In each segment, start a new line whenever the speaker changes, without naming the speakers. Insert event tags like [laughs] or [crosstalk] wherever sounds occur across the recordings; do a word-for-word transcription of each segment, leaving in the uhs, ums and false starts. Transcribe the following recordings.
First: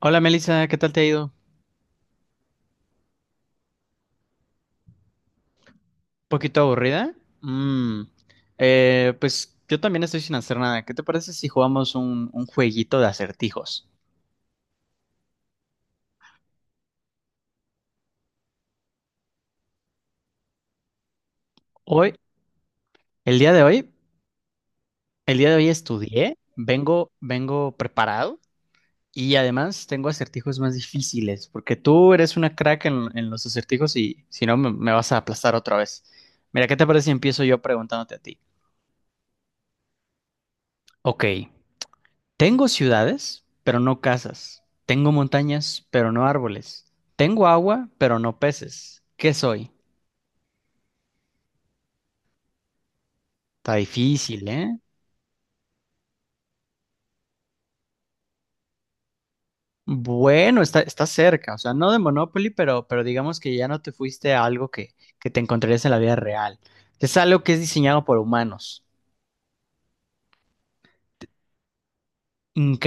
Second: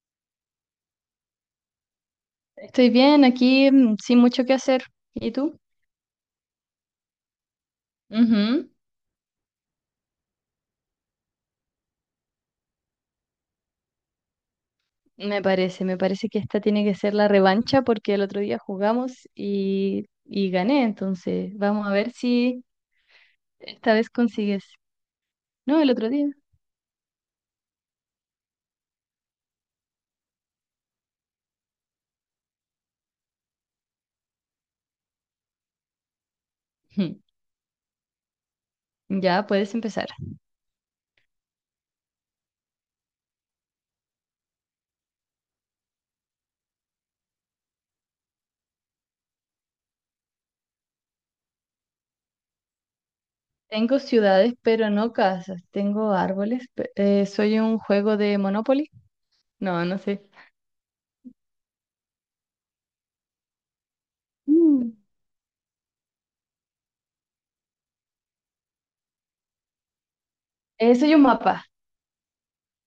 Hola Melissa, ¿qué tal te ha ido?
Estoy bien aquí, mm, sin mucho que hacer. ¿Y tú?
¿Poquito aburrida? Mm,
Ujú.
eh, pues yo también estoy sin hacer nada. ¿Qué te parece si jugamos un, un jueguito de acertijos?
Me parece, me parece que esta tiene que ser la revancha porque el otro día jugamos y, y gané, entonces vamos a ver
Hoy,
si
el día de hoy,
esta vez consigues.
el día de hoy
No, el otro día.
estudié, vengo, vengo preparado y además tengo acertijos más difíciles, porque tú eres una crack en, en los acertijos y si no me, me vas a aplastar otra vez. Mira, ¿qué te parece si
Ujú. [laughs]
empiezo yo preguntándote a ti?
Ya puedes empezar.
Ok. Tengo ciudades, pero no casas. Tengo montañas, pero no árboles. Tengo agua, pero no peces. ¿Qué soy? Está
Tengo
difícil,
ciudades,
¿eh?
pero no casas. Tengo árboles. pe- eh, soy un juego de Monopoly. No, no sé.
Bueno, está, está cerca, o sea, no de Monopoly, pero, pero digamos que ya no te fuiste a algo
Mm.
que, que te encontrarías en la vida real. Es algo que es diseñado por humanos.
Eh, soy un mapa.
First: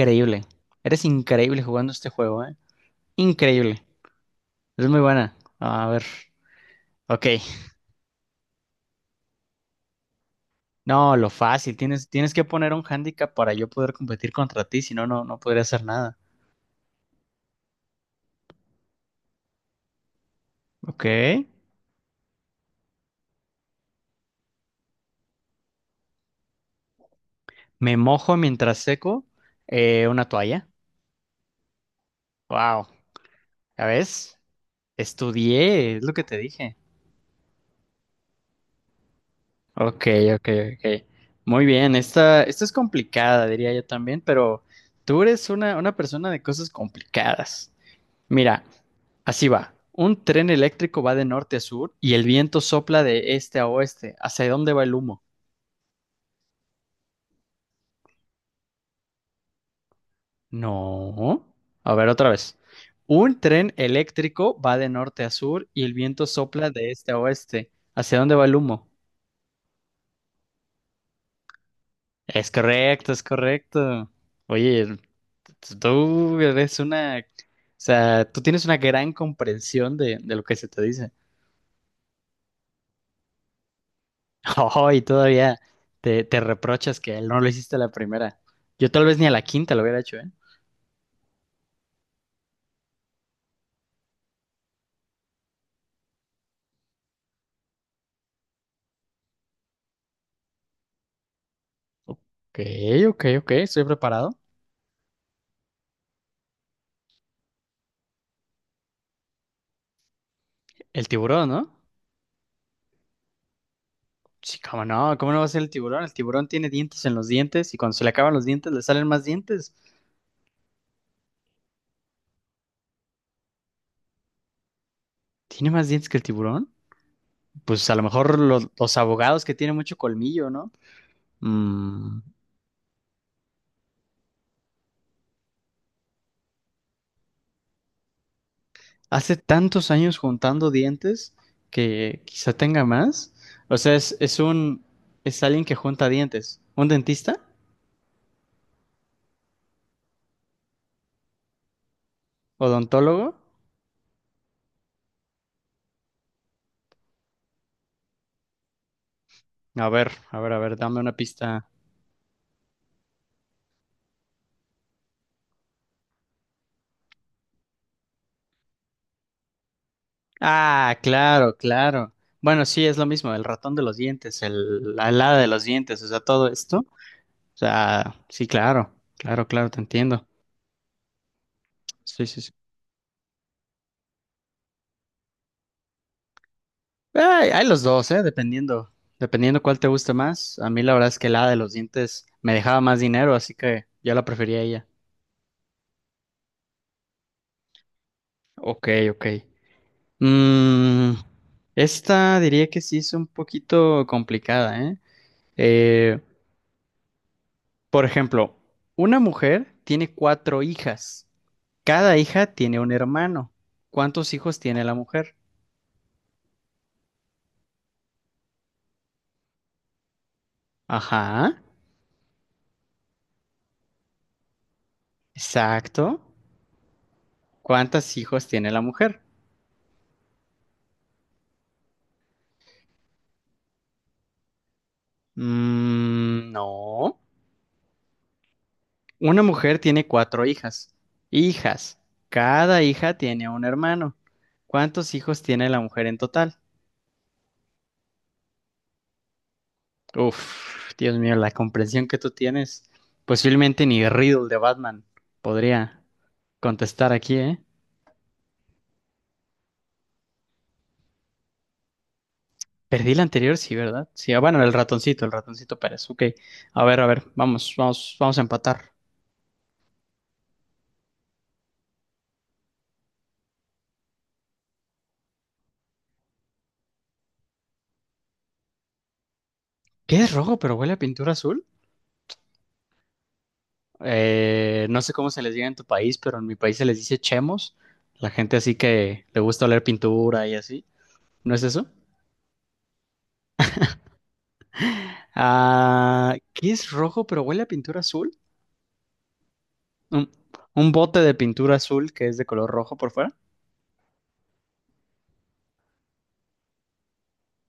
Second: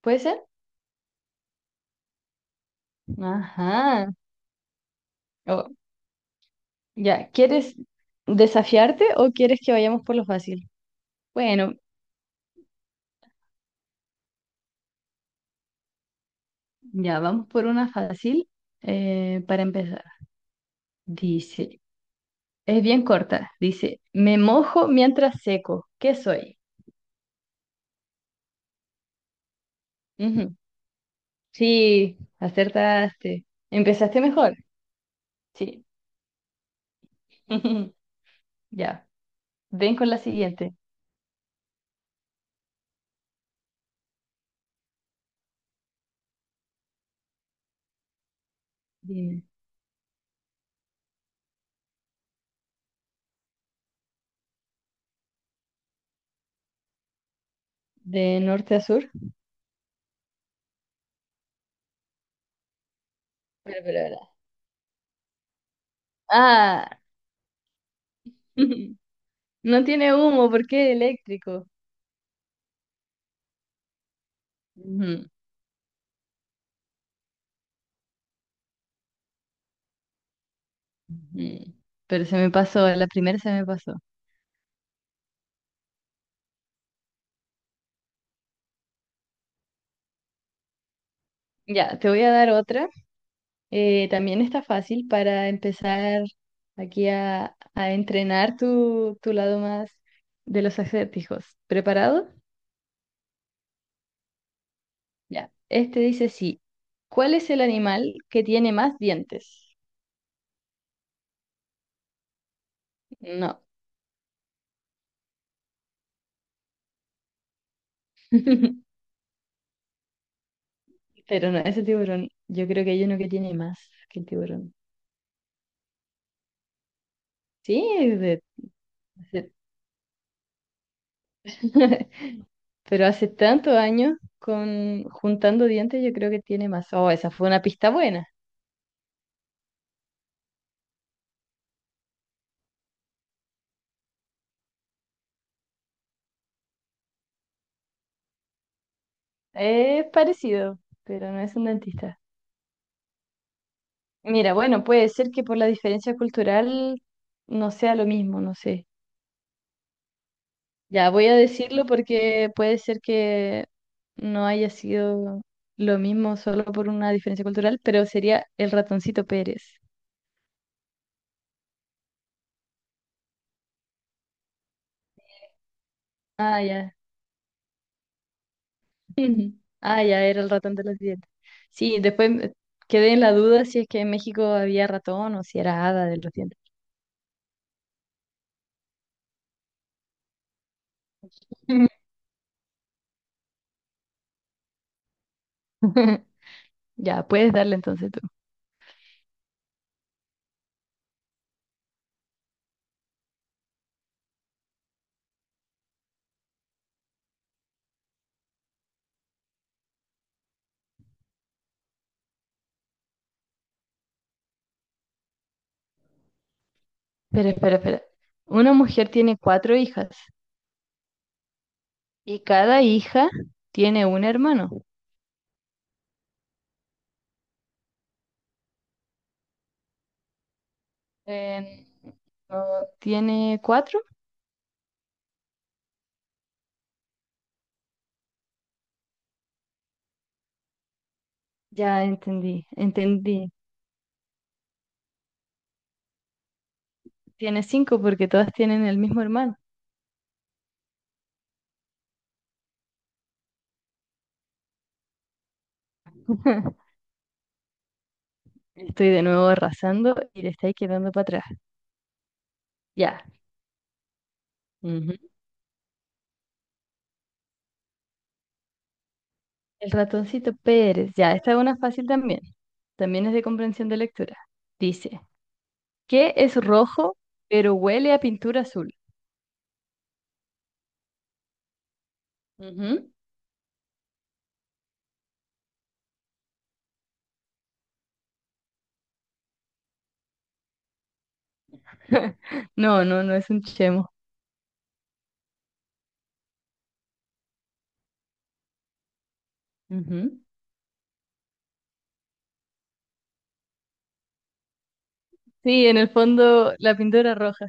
¿Puede ser?
Eres increíble jugando este juego, ¿eh? Increíble.
Ajá.
Es muy buena. A ver. Ok.
Ya, ¿quieres desafiarte o quieres que vayamos por lo fácil?
No, lo
Bueno,
fácil, tienes, tienes que poner un hándicap para yo poder competir contra ti, si no, no, no podría hacer nada.
ya, vamos por una fácil eh, para empezar.
Ok.
Dice, es bien corta, dice, me mojo mientras seco, ¿qué soy?
Me mojo mientras seco, eh, una
Ujú.
toalla.
Sí,
Wow.
acertaste.
¿Ya
¿Empezaste
ves?
mejor? Sí.
Estudié, es lo que te dije.
[laughs] Ya, ven
Ok,
con la
ok,
siguiente.
ok. Muy bien, esta, esta es complicada, diría yo también, pero tú eres una, una persona de cosas complicadas. Mira,
Dime.
así va. Un tren eléctrico va de norte a sur y el viento sopla de este a oeste. ¿Hacia dónde va el humo?
¿De norte a sur?
No. A ver, otra vez. Un tren
Espera, espera, espera.
eléctrico va de norte a sur y el viento sopla
Ah,
de este a oeste. ¿Hacia dónde va el humo?
[laughs] no tiene humo porque es eléctrico.
Es correcto, es correcto. Oye,
Ujú.
tú eres una... O sea, tú tienes una gran comprensión de, de lo que se te dice. [laughs]
Mm. Pero se me pasó, la primera se me pasó.
Oh, y todavía te, te reprochas que no lo hiciste a la primera. Yo tal vez ni a la quinta lo hubiera hecho, ¿eh?
Ya, te voy a dar otra. Eh, también está fácil para empezar aquí a, a entrenar tu, tu lado más de los acertijos. ¿Preparado?
Ok, ok, ok, estoy preparado.
Ya. Este dice sí. ¿Cuál es el animal que tiene más dientes?
El tiburón, ¿no?
No.
Sí, cómo no, ¿cómo no va a ser el tiburón? El tiburón tiene dientes en los dientes y cuando se le acaban los dientes le
[laughs]
salen más dientes.
Pero no, ese tiburón. Yo creo que hay uno que tiene más que el tiburón.
¿Tiene más dientes que el tiburón?
Sí,
Pues a lo
es
mejor
de.
los, los abogados que tienen mucho colmillo, ¿no?
[laughs]
Mm,
Pero hace tantos años, con juntando dientes, yo creo que tiene más. Oh, esa fue una pista buena.
hace tantos años juntando dientes que quizá tenga más. O sea, es, es un, es alguien que junta dientes. ¿Un dentista?
Es parecido, pero no es un dentista.
¿Odontólogo?
Mira, bueno, puede ser que por la diferencia cultural no sea lo mismo, no sé.
A ver, a ver, a ver, dame
Ya
una
voy a
pista.
decirlo porque puede ser que no haya sido lo mismo solo por una diferencia cultural, pero sería el ratoncito Pérez.
Ah, claro, claro. Bueno, sí, es lo mismo, el ratón de los dientes, el, la helada de los dientes, o sea, todo
Ah,
esto.
ya.
O sea, sí, claro, claro,
Ujú.
claro, te
Ah, ya
entiendo.
era el ratón de los dientes. Sí,
Sí,
después
sí, sí.
me- quedé en la duda si es que en México había ratón o si era hada de los dientes.
Ay, hay los dos, ¿eh? Dependiendo, dependiendo cuál te guste más. A mí la verdad es que la helada de los dientes me dejaba más dinero, así que yo la prefería a ella.
[laughs] Ya, puedes darle entonces tú.
Ok, ok. Mm, esta diría que sí es un poquito complicada, ¿eh? Eh, Por ejemplo, una mujer tiene cuatro hijas. Cada hija tiene un hermano. ¿Cuántos hijos tiene la mujer?
Espera, espera, espera. Una mujer tiene cuatro hijas
Ajá,
y cada hija tiene un hermano.
exacto. ¿Cuántos hijos tiene la mujer?
Eh, ¿no ¿tiene cuatro?
Mm, no. Una mujer tiene cuatro hijas.
Ya
Hijas.
entendí,
Cada hija
entendí.
tiene un hermano. ¿Cuántos hijos tiene la mujer en total?
Tiene cinco porque todas tienen el mismo hermano.
Uf, Dios mío, la comprensión que tú tienes. Posiblemente ni Riddle de Batman podría
[laughs]
contestar aquí, ¿eh?
Estoy de nuevo arrasando y le estáis quedando para atrás.
Perdí
Ya.
la anterior, sí, ¿verdad? Sí, ah, bueno, el
Ujú.
ratoncito, el ratoncito, Pérez. Ok. A ver, a ver, vamos, vamos, vamos a empatar.
El ratoncito Pérez, ya, esta es una fácil también, también es de comprensión de lectura. Dice, ¿qué es rojo pero huele a pintura azul?
¿Qué es rojo pero huele a pintura azul?
Ujú,
Eh, no sé cómo se les diga en tu país, pero en mi país se les dice chemos. La gente así que le gusta oler pintura y así. ¿No es eso?
[laughs] no, no, no es un chemo.
Ah, ¿qué es rojo pero huele a pintura azul? Un,
Ujú.
un bote de pintura azul que es de color rojo por fuera.
Sí, en el fondo la pintura roja.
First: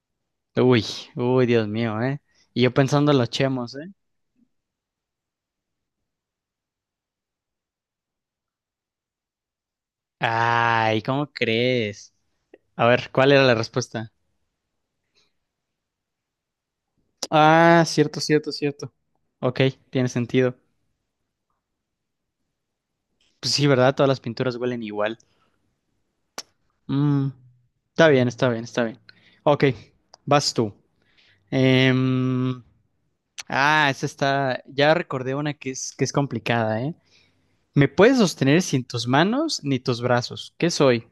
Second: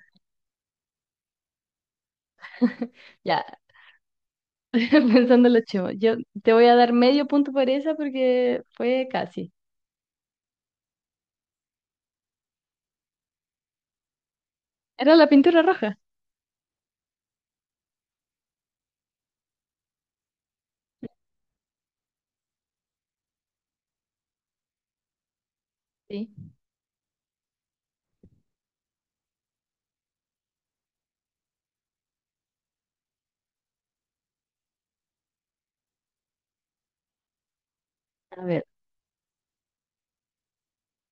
Uy, uy, Dios mío, ¿eh? Y yo
[laughs]
pensando en los
Ya,
chemos, ¿eh?
[laughs] pensando en los chemos. Yo te voy a dar medio punto por esa porque fue casi.
Ay, ¿cómo crees? A ver, ¿cuál era la respuesta?
Era la pintura roja.
Ah, cierto, cierto, cierto. Ok, tiene sentido. Pues sí, ¿verdad? Todas las pinturas huelen igual.
Sí.
Mm, está bien, está bien, está bien. Ok, vas tú. Em, ah, esa está. Ya recordé una que es, que es complicada, ¿eh? Me puedes
A
sostener
ver,
sin tus manos ni tus brazos. ¿Qué soy?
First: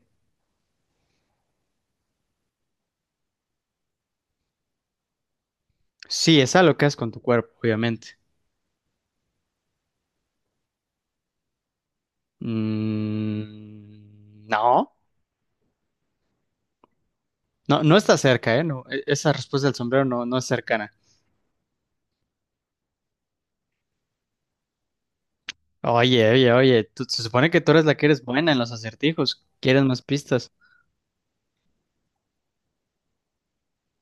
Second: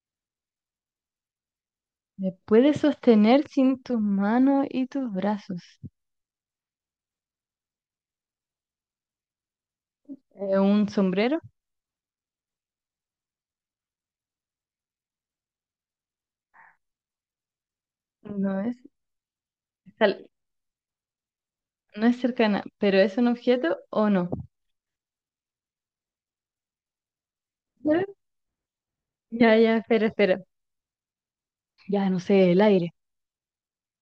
¿me puedes sostener sin tus manos y tus brazos?
Sí, es algo que haces con tu cuerpo, obviamente.
Eh, ¿un sombrero?
Mm, no, no, no está cerca,
No
¿eh? No,
es.
e- esa respuesta del sombrero
Esta,
no, no es cercana.
no es cercana, pero ¿es un objeto o no?
Oye, oye, oye, tú- se supone que tú eres la
¿Eh?
que eres buena en los acertijos.
Ya, ya,
¿Quieres más
espera, espera.
pistas?
Ya, no sé, el aire.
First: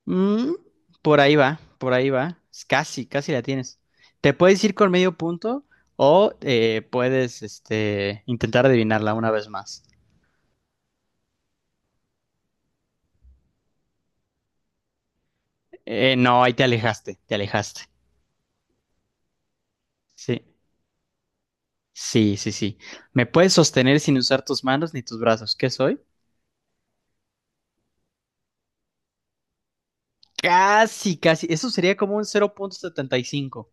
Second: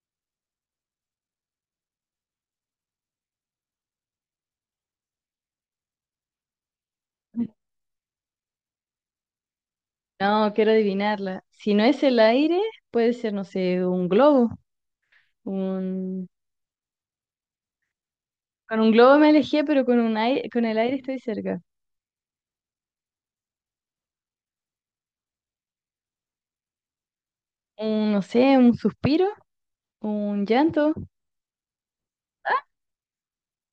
Mm, por ahí va, por ahí va. Es Casi, casi la tienes. Te puedes ir con medio punto o eh, puedes este, intentar adivinarla una vez más.
No, quiero adivinarla. Si no es el aire, puede ser, no sé, un globo.
Eh,
Un.
no, ahí te alejaste, te alejaste.
Con un globo me alejé, pero con un
Sí,
aire, con el aire estoy cerca.
sí, sí, sí. Me puedes sostener sin usar tus manos ni tus brazos. ¿Qué soy?
Un, no sé, un suspiro, un llanto,
Casi, casi. Eso sería como un cero punto setenta y cinco.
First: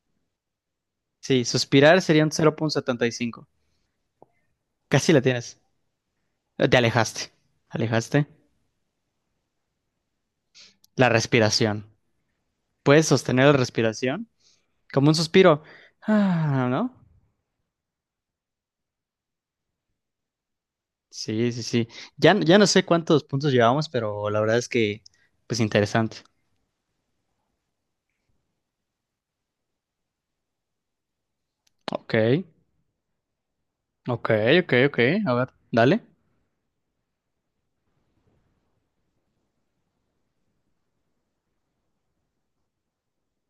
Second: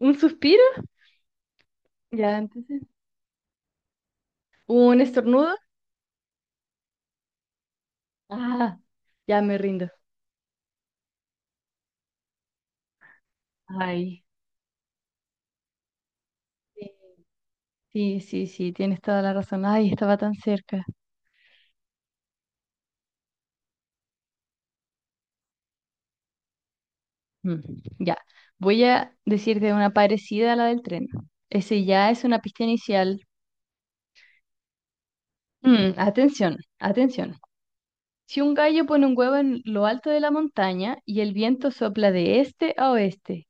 un suspiro,
Sí, suspirar sería un
ya, entonces,
cero punto setenta y cinco.
un
Casi la
estornudo.
tienes. Te alejaste, alejaste.
Ah, ya me rindo.
La respiración. Puedes sostener la
Ay,
respiración como un suspiro. Ah,
sí,
¿no?
sí, sí, sí, tienes toda la razón. Ay, estaba tan cerca.
Sí, sí, sí. Ya, ya no sé cuántos puntos llevamos, pero la verdad es que, pues interesante.
Mm. Ya, voy a decirte una parecida a la del tren. Ese ya
Ok,
es una pista inicial.
ok, ok, ok. A ver,
Mm,
dale.
atención, atención. Si un gallo pone un huevo en lo alto de la montaña y el viento sopla de este a oeste,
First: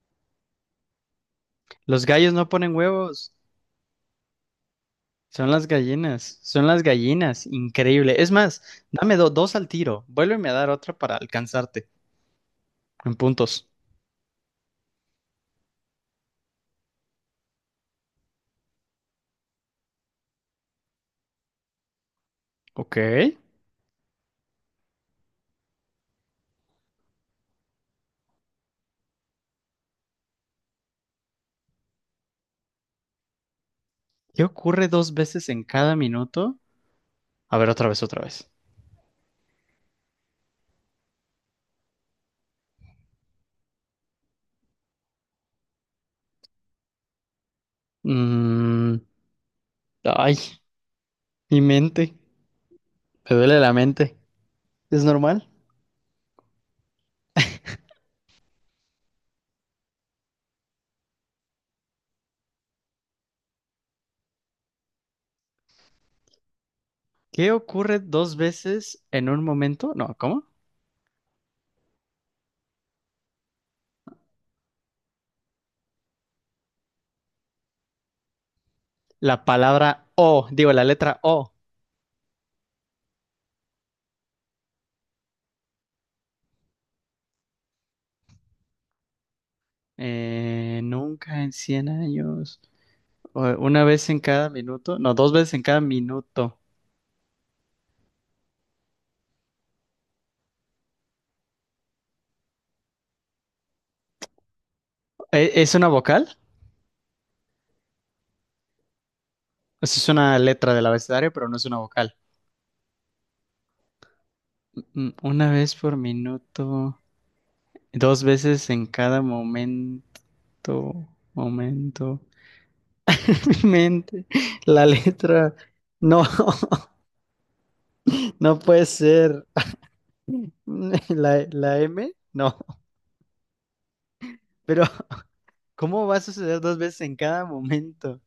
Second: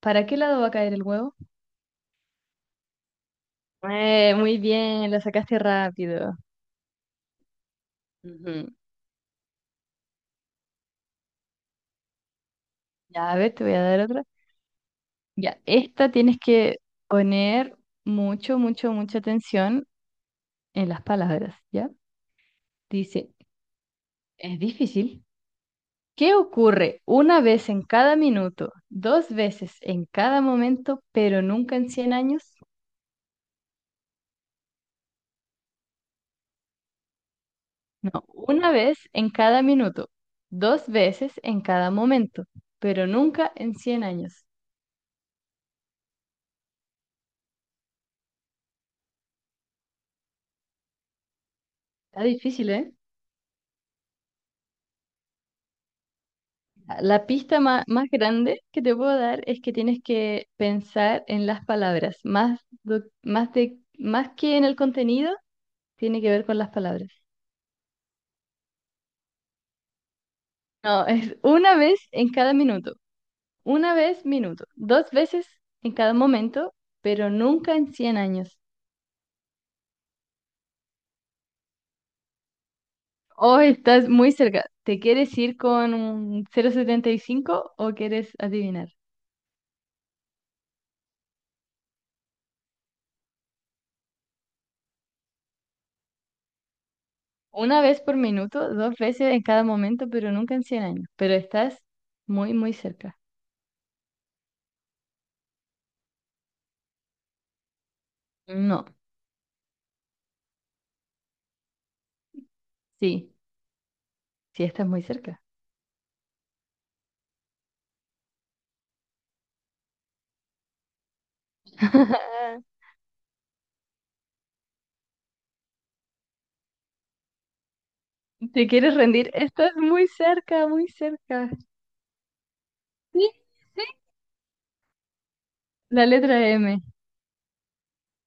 ¿para qué lado va a caer el huevo?
Los gallos no ponen huevos.
Eh, muy bien, lo
Son
sacaste
las
rápido.
gallinas, son las gallinas. Increíble. Es más,
Ujú.
dame do- dos al tiro. Vuélveme a dar otra para alcanzarte en
Ya, a ver, te
puntos.
voy a dar otra. Ya, esta tienes que poner mucho, mucho, mucha atención en las palabras, ¿ya?
Ok.
Dice, es difícil. ¿Qué ocurre una vez en cada minuto, dos veces en cada momento, pero nunca en cien años?
¿Qué ocurre dos veces en cada minuto? A ver, otra vez, otra
No,
vez.
una vez en cada minuto, dos veces en cada momento, pero nunca en cien años.
Mm, ay, mi mente.
Está difícil, ¿eh?
Me duele la mente. ¿Es normal?
La pista ma- más, grande que te puedo dar es que tienes que pensar en las palabras, más, do- más, de, más que en el contenido, tiene que ver con las palabras.
¿Qué ocurre dos veces en un momento? No, ¿cómo?
No, es una vez en cada minuto, una vez minuto, dos veces en cada momento, pero nunca en cien años.
La palabra O, digo, la letra O.
Oh, estás muy cerca. ¿Te quieres ir con un cero coma setenta y cinco o quieres adivinar?
Eh, nunca en cien años. O- Una vez en cada minuto. No, dos veces en cada minuto.
Una vez por minuto, dos veces en cada momento, pero nunca en cien años. Pero estás muy, muy cerca.
¿E- ¿Es una vocal?
No,
Pues es una letra del abecedario, pero no es una vocal.
sí, sí estás muy
Mm,
cerca.
Una vez por minuto. Dos veces en cada momento. Momento.
[laughs]
Mente, la letra, no, [laughs] no
¿Te
puede
quieres rendir?
ser
Estás muy
[laughs]
cerca, muy
la,
cerca.
la M, no,
Sí, sí.
pero
La
¿cómo va a
letra
suceder dos
eme.
veces en cada momento?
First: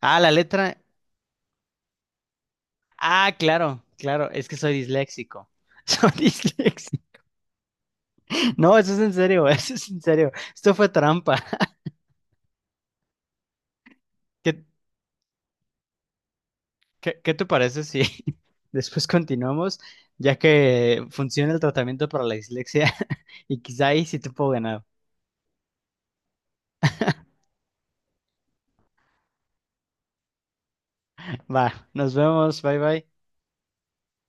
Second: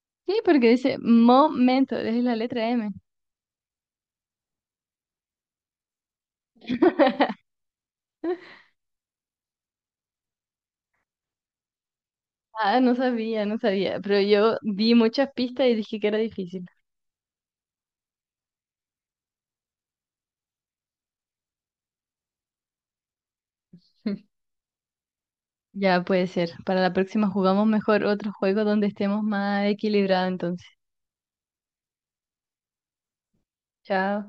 Ah, la
Sí, porque
letra,
dice momento, es la letra eme.
ah, claro, claro, es que soy disléxico, [laughs] soy disléxico,
[laughs]
no, eso es en serio, [laughs] eso es en serio, esto fue trampa,
Ah, no sabía, no sabía, pero
[laughs]
yo
¿qué,
vi muchas pistas y dije que era difícil.
qué, qué te parece si [laughs] después continuamos, ya que funciona el tratamiento para la dislexia [laughs] y quizá ahí sí te
[laughs]
puedo ganar?
Ya puede ser. Para la próxima jugamos mejor otro juego donde estemos más equilibrados entonces.
Va, nos vemos, bye bye.
Chao.